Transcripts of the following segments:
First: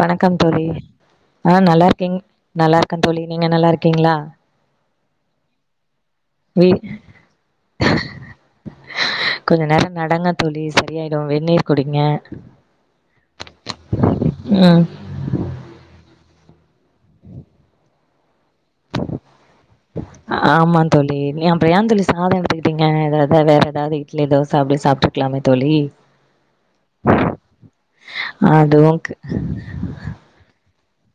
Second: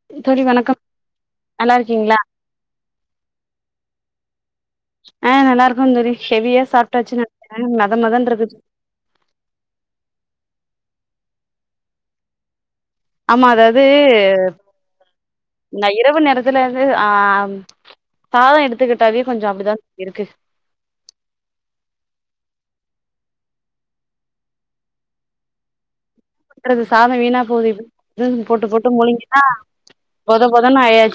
வணக்கம் தோழி ஆ நல்லா இருக்கேங் நல்லா இருக்கேன் தோழி நீங்க நல்லா இருக் கீங்களா ஆஹ் நல்லா இருக்கோந்தோழி ஹெவியா சாப்பிட்டாச்சு நெனக்கிற மத மதனு இருந்துச்சு கொஞ்ச நேரோ நடங்க தோழி சரியாயிடு வெந்நீர் குடிங்க ஆமா அதாவது ம் ந இரவு நேரத்துல இருந்து ஆஹ் சாதோ எடுத் ஆமாந் தோழி நீ அப்பறோ ஏன் தோழி சாதோ எடுத்துக்கிட்டீங்க வே வேற எதாவது இட்லி தோச அப்படி சாப்பிட்டுருக்கலாமே தோழி கொட்றது சாதோ வீணா போதே எப்படி கொட்றது போட்டு போட்டு அதுவு முழுங்கிதா பொத பொதன்னு ஆயாச்சு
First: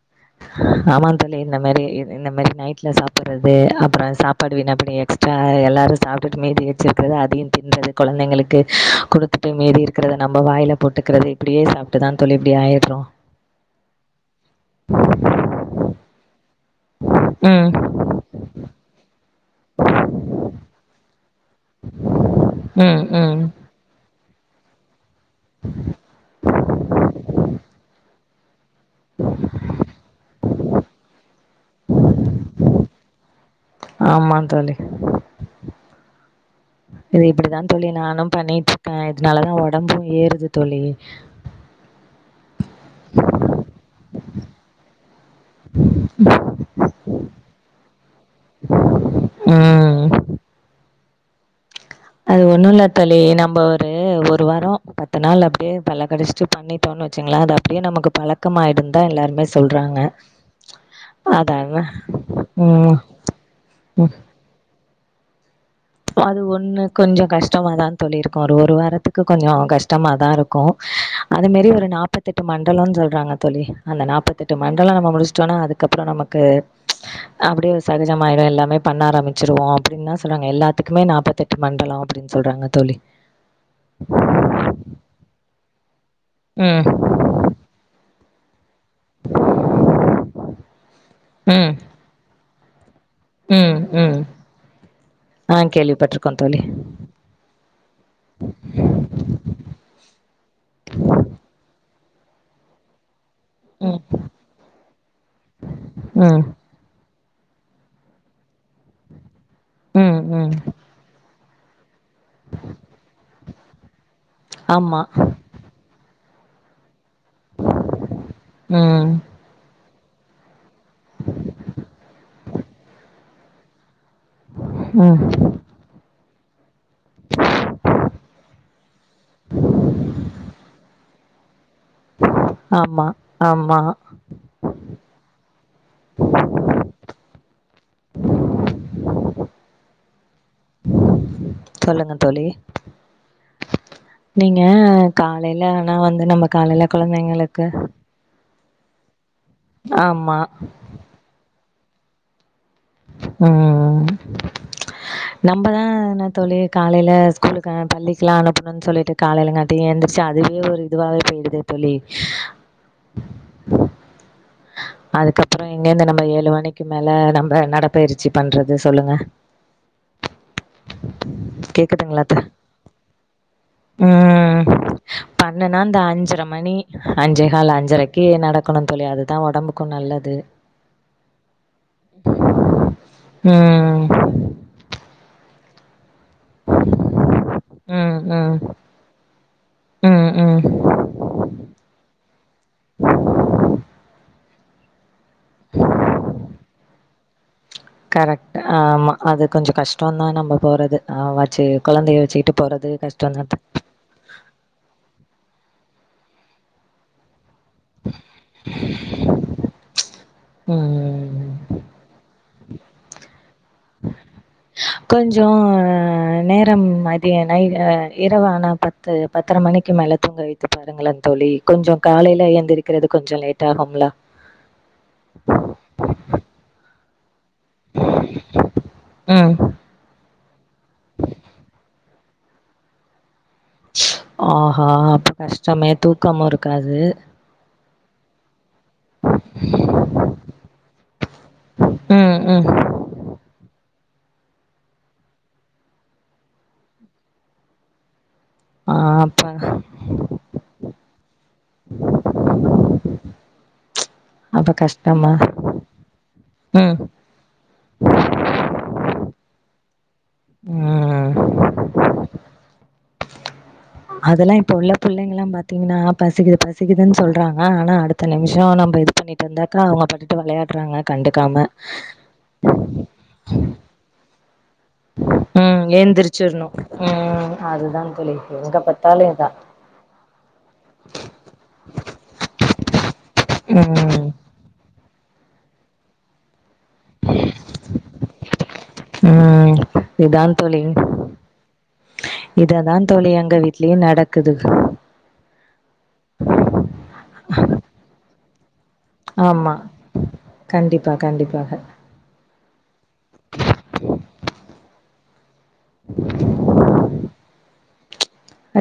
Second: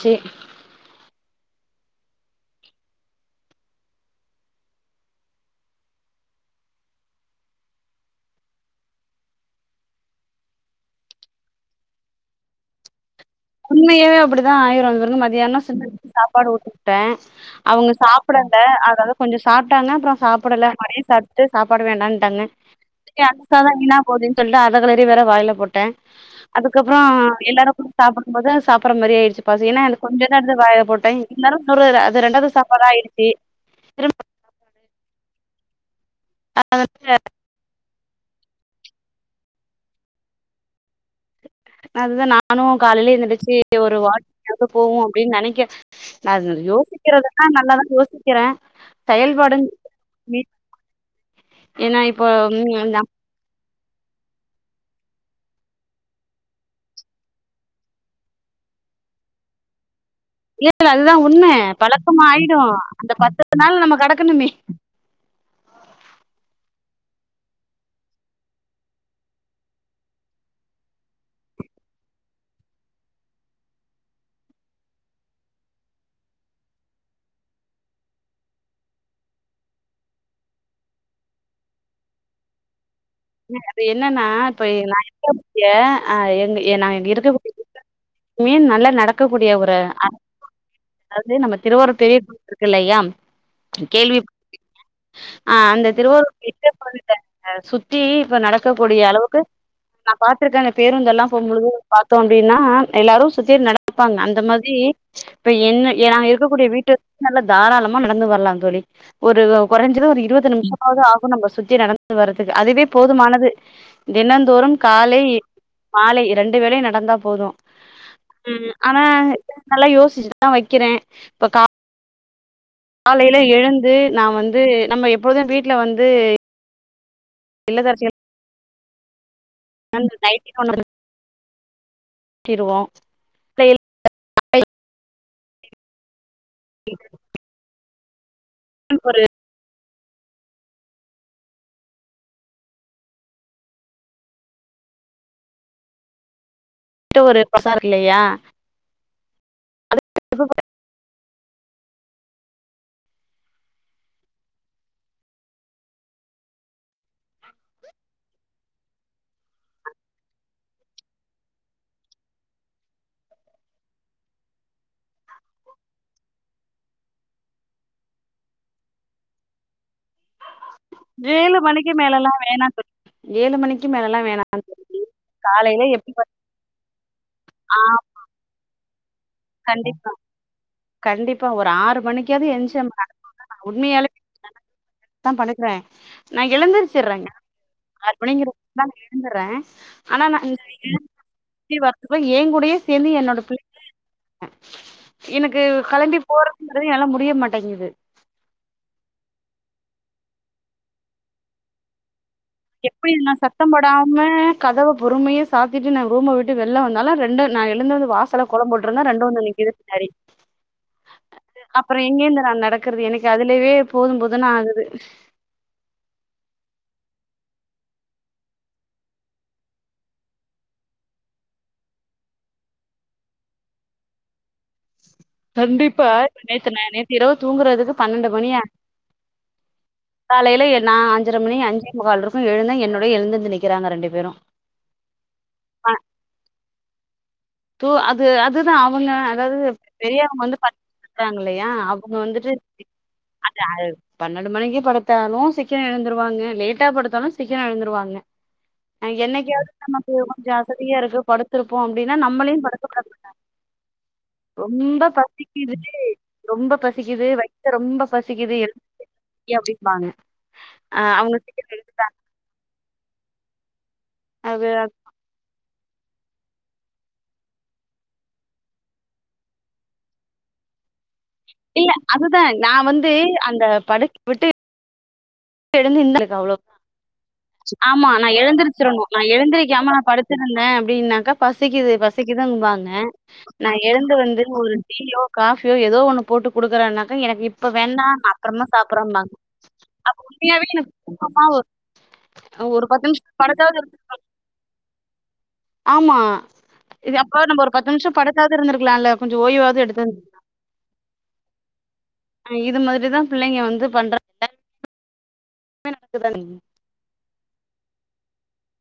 ஆமாந்தோழி இந்த மாரி இது இந்த மாரி நைட்ல சாப்பிடறது அப்புறோ சாப்பாடு வீணா அப்படி எக்ஸ்ட்ரா எல்லாரு சாப்பிட்டுட்டு மீதி வெச்சிருக்கிறத அதயு தின்றது கொழந்தைங்களுக்கு குடுத்துட்டு மீதி இருக்கிறத நம்ம வாய்ல போட்டுக்கிறது இப்படியே சாப்பிட்டுதான் தோழி இப்படி ஆயிடறோ உண்மயாவே அப்படிதா ஆயிறோ இங்கிருந்து மதியானோ செஞ்ச சாப் பாடு ஊட்டிவுட்டேன் ம் அவங்க சாப்படல அதால கொஞ்சோ சாப்பிட்டாங்க அப்பறோ சாப்பிடல மதியோ சாப் ஃபர்ஸ்ட்டே சாப்பாடு வேண்டான்ட்டாங்க ம் சேரி ம் அதுக்காக வீணா போடினு சொல்ட்டு அதகளே அப்படியே வேற வாயில போட்ட அதுக்கப்பறோ எல்லாரு சாப்பிடும்போது சாப் பற மாரி ஆயிடுச்சு பசி ஏனா எனக்கு கொஞ்சந்தா எடுத்து வாய்ல போட்டேன் இருந்தாலு இன்னூறு அது ரெண்டாவது சாப்பாடு ஆயிடுச்சு இருந் ஆமா தோழி இது இப்படித்தான் தோழி நானும் பண்ணிட்டு இருக்கேன் இதனாலதா ஒடம்பு ஏறுது தோழி அதுதா நானு காலைல எந்திருச்சு ஒரு வாக்கிங் ஆவது போவோ அப்டின் நெனைக்க நா யோசிக்கிறதல்லா நல்லாதா யோசிக்கற செயல்பாடு ம் மி அது ம் ஒண்ணுல்ல நம் தோழி நம்பொ ட்டு ஒரு வாரோ பத்து நாள் அப்டியே பல்ல கடிஷ்ட்டு பண்ணீட்டோன்னு வெச்சுங்ளே அது அப்டியே நமக்கு பழக்கம் ஆயிடுந்தா எல்லாருமே சொல்றாங்க இல்ல இல்ல அதுதா உண்ம அதான பழக்கமாயிடு ம் அந்த பத்து நாள் நம்ம ம் கடக்கணுமே அது ஒண்ணு கொஞ்சொ கஷ்டமாதாந்தோழி இருக்கு ஒரு ஒரு வாரத்துக்கு கொஞ்சோ கஷ்டமாதா இருக்கு அது மேரி ஒரு நாப்பத்தெட்டு மண்டலோன் சொல்றாங்க தோழி அந்த நாப்பத்தெட்டு மண்டலோ நம்ம முடிஷ்டோன்னா அதுக்கப்றோ நமக்கு ப்ச் அப்டியே ஒரு சகஜமாயிடு எல்லாமே பண்ண ஆரமிச்சிருவோ அப்டின்தா சொல்றாங்க எல்லாத் துக்குமே நாப்பத்தெட்டு மண்டலோ அப்டின் சொல்றாங்க தோழி அது ஆ எங்க ஏ ம். நா இங்க இருக்க கூடிய வீட்ல மேன் நல்ல நடக்கக்கூடிய ஒரு அ அதாவது நம்ம ம். திருவாரு பெரிய இருக்கில்லயா ம். ம். கேள்வி [inaudible] அ ஆ அந்த திருவாரூ கேள்விப்பட்டிருக்கோம் தோழி. [inaudible] சுத் த்தி இப்ப நடக்கக்கூடிய அளவுக்கு நா பாத்திருக்க அந்த பேருந்தெல்லா போம்பொழுது பாத்தோம் அப்டின்னா எல்லாரு சுத்தி ம். நடப்பாங்க அந்த மாதி இப்ப என்ன நா ம். இருக்கக்கூடிய வீட்ட நல்ல தாராளமா நடந்து வர்லாந் தோழி ஒரு கொரஞ்சது ம். ஒரு ம். இருவது நிம்ஷமாவது ஆ கு நம்ப சுத்தி நடந்து வரதுக் அதுவே போதுமானது தினந்தோறும் ஆமா. காலை மாலை எ ரெண்டு வேலையு நடந்தா போது ம் ஆனா நல்லா யோஸ் [inaudible] கிறேன் இப்ப கா லைல எழுந் து நா வந்து நம்ம ம். எப்போது வீட்ல வந்து இல்ல தரசி அந்த நைட்டின்னு ஒன்னு கட்டிருவோ ஆமா ஆமா [inaudible] சொல்லுங்க தோழி நீங்க காலைல ஆனா வந்து நமக் ட்ட ஒரு பசார் இல்லையா ஆமா உம் நம்மதா என்ன தோழி பிள்ளைகள ஸ்கூலுக்கா பள்ளிக்லா அனு ம்னு சொல்லிட்டு காலையிலங்காட்டி எழுந்திரிச்சு அதுவே ஒரு இதுவாவே போயிடுதே தோழி அதுக்கப்பறோ எங்கர்ந்து நம்ம ஏழு மணிக்கு மேல நம்ம நடப்பயிற்சி பண்றது சொல்லுங்க ஏழு மணிக்கு கேக்குதுங்களா மேலல்லா வேணா தோழி ஏழு மணிக்கு மேலல்லா வேணா உம் பண்ணனா காலையில இந்த எப்டி அஞ்சர மணி அஞ்சே கால் ஆ அஞ்சரைக்கு நடக்கணும் தோழ அது தா உடம்புக்கும் கண்டிப்பா நல்லது கண்டிப்பா ஒரு ஆறு மணிக்காது எந்ச்சு [inaudible] ம். உண்மையாலே [inaudible] படுக்குறே நா எழுந்துருச்சுட்றேங்க ஆறு ம், மணிங்கிற ம். தான் நா எழுந்துட்றே ஆனா ம் நா இந்த ம் எழுந்திருச்சு வர்றது குள்ளயே என் கூடயே சேந்து என்னோட பிள்ளைங்களு என் க்கு களம்பி போறதுன்ற எனக்கு முடிஞ் புரிய மாட் கரெக்ட் ஆமா அது கொஞ்ச கஷ்டந் தான் நம்ப போறது ஆமா செரி கொழந்தைய வச்சு எப்பிடி நா சத்தம் போடாம கதவு பொறுமையா சாத்திட்டு நா ரூம விட்டு வெள்ல வந்தாலும் ரெண்டு நா எழுந்து வந்து வாசல்ல கோலம் போட்டுருந்த ரெண்டு வந்து நிக்குது பின்னாடி ம் அப்பறோ எங்கேந்து நா நடக்குறது எனக்கு அ இதுவே போதும் போதுன் னு ஆகுது கொஞ்ச நேரம் ஆயி தேனைய இரவு ஆனா பத்து பத்தர மணிக்கு மேல தூங்க வைத்து பாருங்களேன் தோழி கொஞ்சம் காலையில எந்திருக்கிறது கொஞ்ச லேட் ஆகும்ல கண்டிப்பா நேத்து ந நேத்து இரவு தூங்குறதுக்கு பன்னெண்டு மணி ஆ ம் காலையில என் நா அஞ்சர மணி அஞ்சே முக்கால் இரு ப்ப எழுந்தா என்னோடயே எழுந்துந்து நிக் ஆஹா அப்ப கஷ்டமே தூக்கம் இருக்காது து அது அது அதுதா அவங்க அதாவது பெரியவங்க வந்து பாத்துக்கறாங்க இல்லையா அவங்க ம் வந்துட்டு ம் அ பன்னெண்டு மணிக்கு படுத்தாலு சீக்கர எழுந்துருவாங்க லேட்டா படுத்தாலும் சீக்கர எழுந்துருவாங்க ஆ அப்ப என்னைக்காவது நமக்கு கொஞ்ச அசதியாருக்கு படுக் இருப்போ அப்டீன் நம்மளையும் படுத்த கூடாதில்ல அப்ப ரொம்ப கஷ்டமா பசிக்கிருச்சி ரொம்ப ம் பசிக்குது வயத்த ரொம்ப பசிக்குது எ ஏ அப்படிம்பாங்க ஆஹ் அவங்க ம் சீக்கர படுதுட்டா அதெல்லாம் இப்ப உள்ள புள்ளைங்கெல்லாம் பாத் பாத்திங்கன்னா பசிக்குது பசிக்குதுன்னு சொல்றாங்க ஆனா அடுத்த நிமிஷம் நம்ம இது பண்ணிட்டு இருந்தாக்கா அவங்கபாட்டுக்கு விளையாடுறாங்க கண்டுக்காம. இல்ல அதுதான் நான் வந்து அந்த படுக்க விட்டு ம் எழுந்து இருக்க அவ்ளோ எழுந்திரிச்சிரணும். ம் ஆமா அதுதான் தோழி. நான் எங்க எழுந்திருச்சிடணும் பார்த்தாலும் நான் இதான். எழுந்திருக்காம நான் படுத்திருந்தேன் அப்டின்னாக்கா பசிக்குது பசிக்குதுபாங்க நான் எழுந்து ம். வந்து ஒரு டீயோ காஃபியோ ஏதோ ஒண்ணு போட்டு குடுக்குறேனாக்கா எனக்கு இப்ப வேணாம் அப்பறமா சாப்டடுறோம்பாங்க ம். இதான் தோழி ஒரு இதுதான் பத்து நிமிஷோ தோழி எங்க படுத்தாவது இரு வீட்லயும் நடக்குது ஆமா இது அப்ப நம்ம ஒரு பத்து நிமிஷோ படுத்தாவது இருந்திருக்கு இருக்கலாலெல்ல கொஞ்சம் ஆமா. ஓய்வாவது எடுத்திருந்துருந்கலாம் கண்டிப்பா, கண்டிப்பாக. இது மாரிதான் பிள்ளைங்க வந்து பண்றாங்க [inaudible]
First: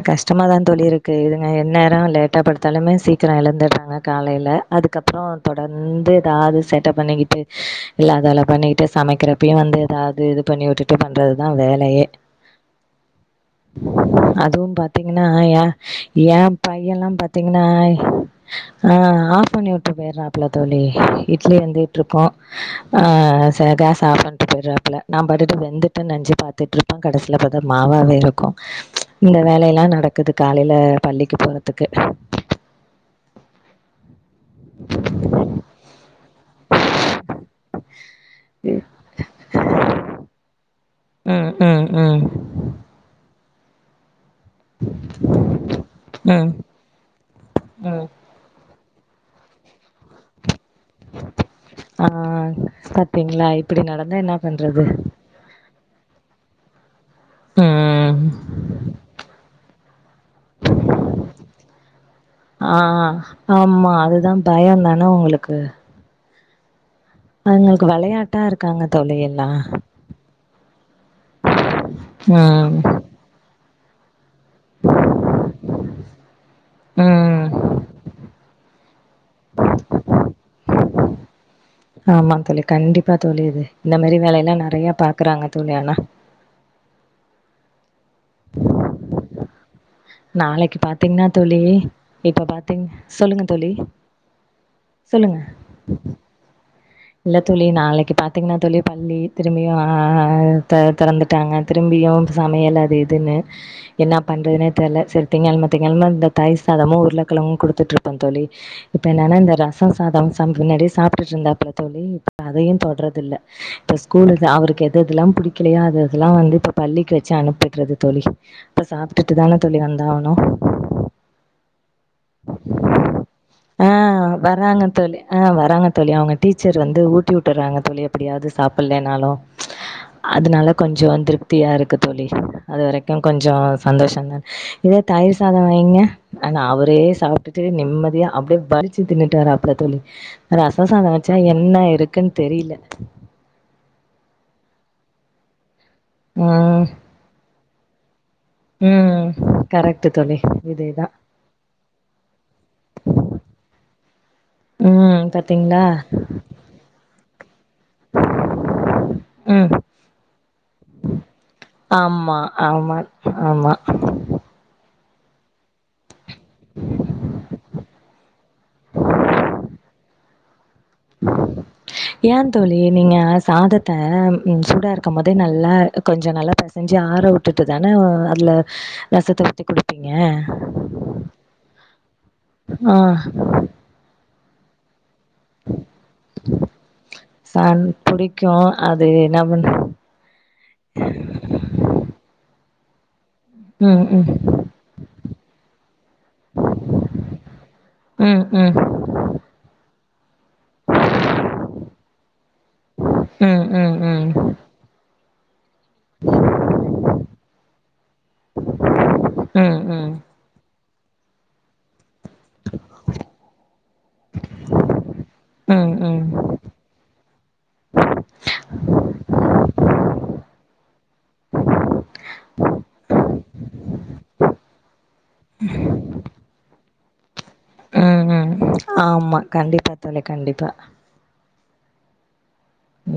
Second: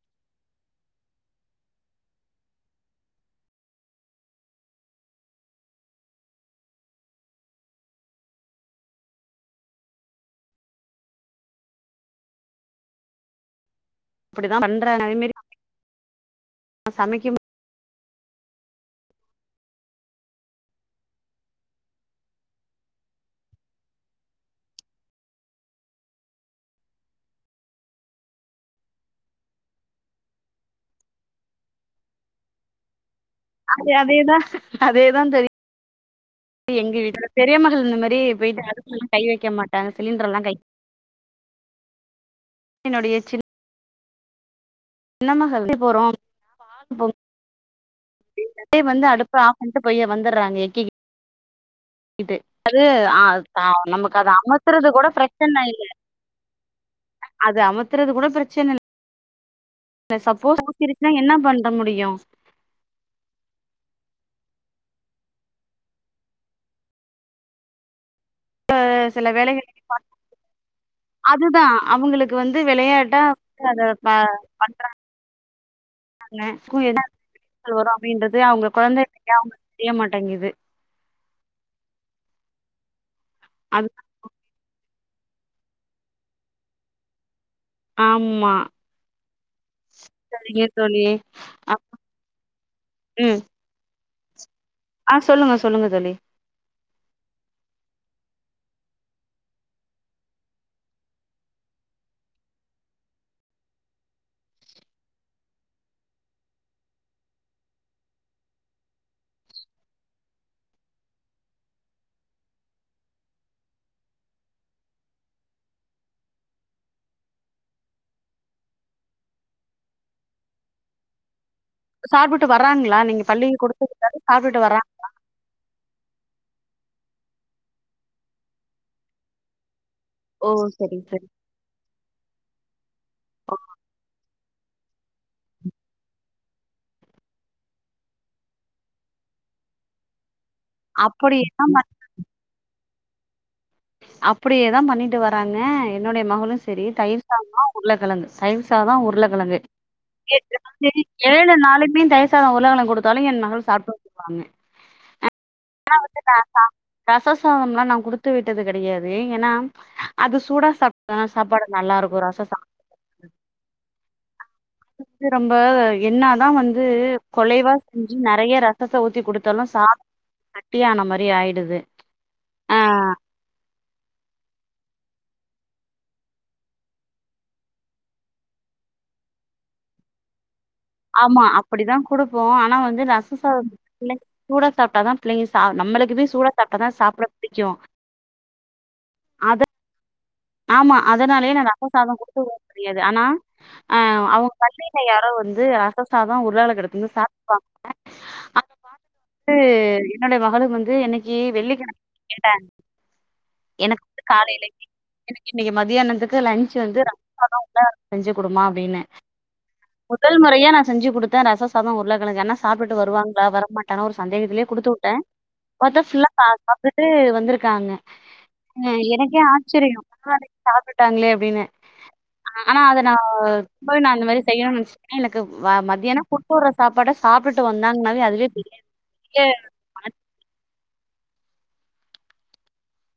கஷ்டமாதான் தோழி இருக்கு இதுங்க என்நேரம் லேட்டா படுத்தாலுமே சீக்கிரம் எழுந்துற்றாங்க காலேல அதுக்கப்பறம் தொடர்ந்து ஏதாவது சேட்ட பண்ணிக்கிட்டு இல்ல அதல பண்ணிக்கிட்டு சமைக்கிறப்பயும் வந்து ஏதாவது இது பண்ணி வுட்டுட்டு பண்றதுதான் வேலையே அப்படிதா அதுவும் பண்றாங்க அதே பாத்தீங்கன்னா மாரி ஏ ஏன் பையன்ல்லாம் சமைக்கு பாத்தீங்கன்னா ஆ ஆஃப் பண்ணி வுட்டு போயறாப்புல தோழி இட்லி வெந்துட்டு இருக்கும் ஆஹ் ச கேஸ ஆஃப் பண்ணிட்டு போயற்வாப்புல நான் பாட்டுட்டு வெந்துட்டு நெனச்சு பாத்துட்டு இருப்பே கடசில பாத்தா மாவாவே இருக்கும் ச் இந்த வேலேலா நடக்குது காலேல பள்ளிக்கு போறதுக்கு அதே அதேதான் அதேதான் தோழி எங்க வீட்ல பெரியமகள் இந்த மாரி போய்ட்டு அடுப்லேலாமா கை வைக்க மாட்டாங்க சிலிண்டரல்லாம் கை ம் ம் ம் என்னுடைய சின் ன மகள் வெளிய போறோம் ம், பாத்து ம். [inaudible] [unintelligible] வந்து அடுப்ப ஆஃப் பண்ட்டு போய் வந்தற்றாங்க ஆ இது அது ஆஹ் பாத்தீங்களா? ப இப்டி நடந்தா நமக்கு அத என்ன பண்றது? அமத்துறது கூட பிரச்சனை இல்ல அது அமத்துறது ம். கூட பிரச்சன இல் இல்ல சப்போஸ் ஊத்திருச்சுன்னா என்ன பண்ற முடியும் ஆ ஆ அதுதான் பயம்தான உங்களுக்கு அவுங்களுக்கு விளையாட் ட்டா இருக்காங்க தோழி எல்லாம் அதுதான் அவுங்களுக்கு வந்து விளையாட்டா அத ப பண்ற எனக்கு ம் [inaudible] வரும் அப்டின்றது [unintelligible] அவுங்க கொழந்தை [inaudible] அவுங்களுக்கு தெரிய மாட்டேங்குது ஆமாங் தோழி கண்டிப் பா தோழி இது அது இந்த மாரி வேலையல்லா நெறைய பாக்குறாங்க தோழி ஆனா ஆமா சரிங்க நாளைக்கு தோழி பாத்தீங்கன்னா தோழி அ இப்ப பாத்தீங்க சொல்லுங்க தோழி ஆஹ் சொல்லுங்க சொல்லுங்க தோழி இல்ல தோழி நாளைக்கு பாத்தீங்கன்னா தோழி பள்ளி திரும்பியும் ஆஹ் த தெறந்துட்டாங்க திரும்பியும் சமையல் அது இதுன்னு என்னா பண்றதுனே தெர்ல சரி திங்களம திங்களம இந்த தயிர் சாதமு உருளைக்கிழங்கு குடுத்துட்டு இருப்போம் தோழி இப்ப என்னன்னா இந்த ரசம் சாதம் சம் முன்னாடியே சாப்டுட்டு இருந்தாப்ள தோழி இப்ப அதையும் தொடறதுல்ல இப்ப ஸ்கூல் அவருக்கு எது எதுல்லாம் புடிக்கலையோ அது அதெல்லாம் வந்து இப்ப பள்ளிக்கு வச்சு அனுப்பிட்றது தோழி இப்ப சாப்டிட்டு தான தோழி வந்தாவணும் சாப்டுட்டு வராங்களா நீங்க பள்ளிக்கு ஆ குடுத்து [inaudible] சாப்டுட்டு வராங்க வராங்களா தோழி ஆ வராங்க தோழி [unintelligible] வந்து ஊட்டி விட்டறாங்க தோழி எப்டியாவது சாப்பில்லேனாலும் ஓ அதுனால சரி கொஞ்சோ சரி திருப்தியா இருக்கு தோழி அது வரைக்கும் கொஞ்சோ சந்தோஷம்தான் இதே தயிர் சாதோ வைங்க ஆனா அவரே சாப்டுட்டு நிம்மதியா அப்டியே வலிச்சு தின்னுட்டு வராப்ள தோழி ரசோ சாதோ சா அப்படியேதா என்ன இருக்குன்னு தெரில அப்டியேதான் பண்ணிட்டு வராங்க என்னுடைய மகளும் சரி ம் உருளகெலங்கு தைர்சாதம் ம் உருளக்கிழங்கு கரெக்ட்டு தோழி [unintelligible] இதேதா ஏழு நாளுமே தயசாதம் உருளைக்கெழங்கு கொடுத்தாலும் என் மகள் சாப்ட்டு வந்துருவாங்க ம் பாத்தீங்களா [unintelligible] [unintelligible] விட்டது கடையாது ஏன்னா ம் அது சூடா சாப்ட்டா சாப்பாடு நல்லா இருக்கும் ஆமா ரச சாத ஆமா ஆமா [unintelligible] நம்ப என்னாதான் வந்து கொலைவா செஞ்சு நறைய ரசத்த ஊத்தி கொடுத்தாலும் சாத ஏன் தோழி ஆ நீங்க சாதத்த சூடாக இருக்கோ போதே நல்லா கொஞ்சோ நல்லா பெசஞ்சு ஆற விட்டுட்டு தானே அதுல ரசத்த ஊத்தி குடுப்பீங்க ஆமா அப்டித்தான் கொடுப்போம் ஆனா ஆ வந்து ரச சாத சூடா சாப்ட்டாதான் இல்லைங்க சா நம்மளுக்குமே சூட சாப்டாதா சாப்ட பிடிக்கும் என்னாம அத தெரியாது ஆனா ஆ ம், ம். அவுங்க பள்ளில யாரோ வந்து அது ம், ம். அ [unintelligible] என்னுடைய மகளும் வந்து என்னைக்கு வெள்ளிக்கிழமை கேட்ட ம், ம், எனக்கு வந்து ம். காலைல [unintelligible] இன்னைக்கு மதியானத்துக்கு லன்ச் வந்து ரச சாதம் உளகெழங்கு செஞ்சு கொடுமா அப்டின்னே ம், ம். முதல் முறையா நான் செஞ்சி கொடுத்தன் ரச சாதம் உருரல அவுங்களுக்கு என்ன சாப்பிட்டு வருவாங்களா வர மாட்டாங்கனு ஒரு சந்தேகத்திலயே குடுத்து வுட்டேன் ம், பாத்தா ம். சாப்டுட்டு வந்திருக்காங்க. ஏ எனக்கே ஆச்சரியம் [unintelligible] சாப்டுட்டாங்களே அப்டின்னு ஆனா அத நான் போய் நான் இந்த மாரி செய்யணும்னு [unintelligible] எனக்கு மத்தியானம் குடுதாது சாப்பட ஹ ஹ ம் ஆமா கண்டிப்பா தோழி கண்டிப்பா.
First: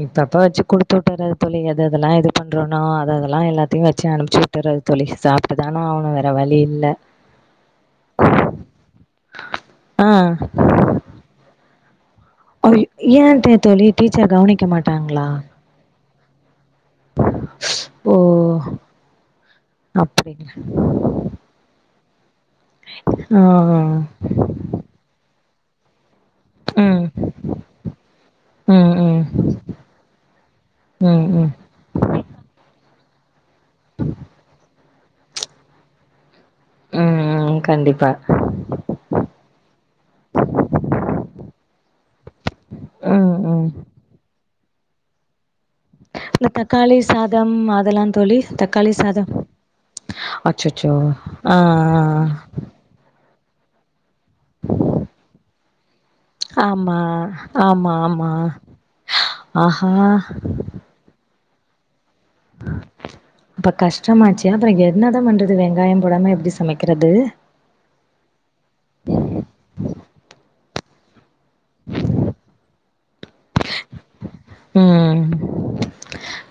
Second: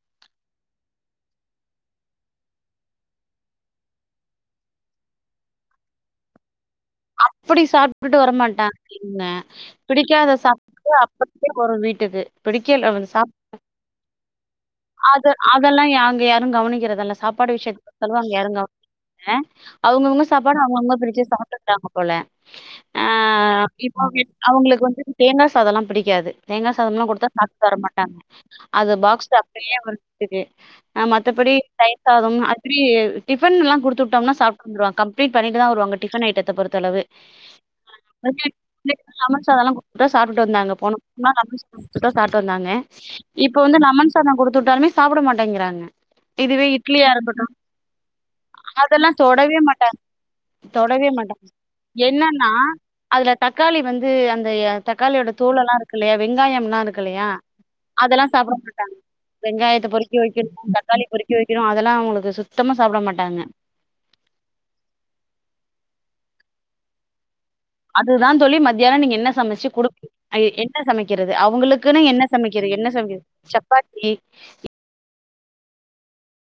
இப்பப்ப வச்சு குடுத்து விட்டுறேன் தோழி- எது எதெல்லாம் இது பண்றோனோ அது அதெல்லாம் எல்லாத்தையும் வச்சு அனுப்பிச்சு விட்டுறன் தோழி, சாப்ட்டுதானா ஆவனும் வேற வழி இல்ல. அப்படி சாப்பிட்டுட்டு வரமாட்டாங்க இங்க பிடிக்காத ஆ. சாப்பிட்டு அப்படியே வரும் வீட் [unintelligible] ஏன் தோழி டீச்சர் கவனிக்க மாட்டாங்களா? அது அதெல்லாம் அங்க யாரும் கவனி க்கிறதல சாப்பாடு விஷயத்த ஓ தவர் அங்க யாரோ கவனிக் றதல அவுங்க அவுங்க அப்டிங்களா சாப்பாட்டு அவுங்க அவுங்க பிரிச்சு சாப்த்து [unintelligible] போல ஆ ஆஹ் ஆ. இப்ப அவங்களுக்கு வந்து தேங்கா அதெல்லாம் பிடிக்காது தேங்காய் ம் சாதம்லாம் கொடுத்தா சாப்பிட்டு வர மாட்டாங்க, அது ம் ம் பாக்ஸ் அப்படியே வந்துக்கு, ம் ம் மற்றபடி தயிர் சாதம் அப்படி டிஃபன்லாம் குடுத்துவிட்டம்னா சாப்ட்டு வந்துருவாங்க. கம்ப்ளிட் பண்ணிட்டுதான் வருவாங்க டிஃபண் ஐட்டத் த பொறுத்த அளவு ம் ம் கண்டிப்பா [unintelligible] லெமன் சாதம் குடுத்துட்டா சாப்பிட்டு வந்தாங்க போன [unintelligible] லெமன் சாதம் குடுத்து விட்டா சாப்பிட்டு வந்தாங்க ம் இப்ப ம் வந்து லெமன் சாதம் கொடுத் து விட்டாலமே சாப்பிட மாட்டேங்கிறாங் இந்த தக்காளி சாதம் அதெல்லாம் தோழி தக்காளி அதெல்லாம் சாதம் தொடவே மாட்டாங்க. அச்சச்சோ தொடவே மாட்டாங்க. ஆ ஆ ஆ. என்னன்னா அதுல தக்காளி வந்து அந்த தக்காளியோட தோல் எல்லாம் இருக்கு இல்லையா வெங்காயம்லா ஆமா இருக்கு இல்லையா ஆமா ஆமா அதெல்லாம் சாப்பிட மாட்டாங்க வெங்காயத்தை ஆஹா பொறிக்கி வைக்கணும் தக்காளி பொறுக்கி பொறுக்கி வைக்கணும் அதெல்லாம் அவங்களுக்கு அப்ப கஷ்டமாச்சு அப்புறம் என்னதான் பண்றது வெங்காயம் போடாம எப்டி சமைக்கிறது? அதுதான் தோழி மத்தியானம் நீங்க என்ன சமைச்சு குடு என்ன சமைக்க து அவங்களுக்குன்னு என்ன சமைக்க கற என்ன சமைக்கிறது சப்பாத்தி உஹ்ம்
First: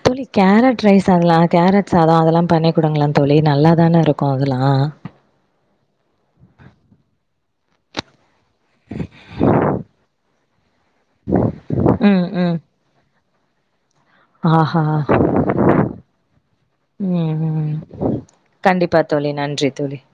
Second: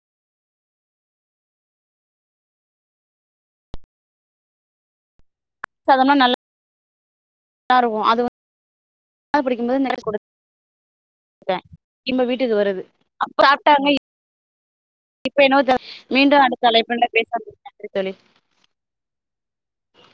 தோழி கேரட் ரைஸ் அதெல்லாம் கேரட்ஸ் சாதம் அதெல்லாம் பண்ணி கொடுங்களாம் தோழி நல்லாதானே இருக்கும் அதெல்லாம்? [unintelligible] தருவோம் அது பிடிக்கும்போது நேர கொடு தே திரும்ப வீட்டுக்கு வருது சாப்டாங்க இ ஆஹஹா மீண்டு அடுத்த அழைப்புல உம் பேசலா உம் நன்றி தோழி கண்டிப்பா தோழி நன்றி தோழி [inaudible]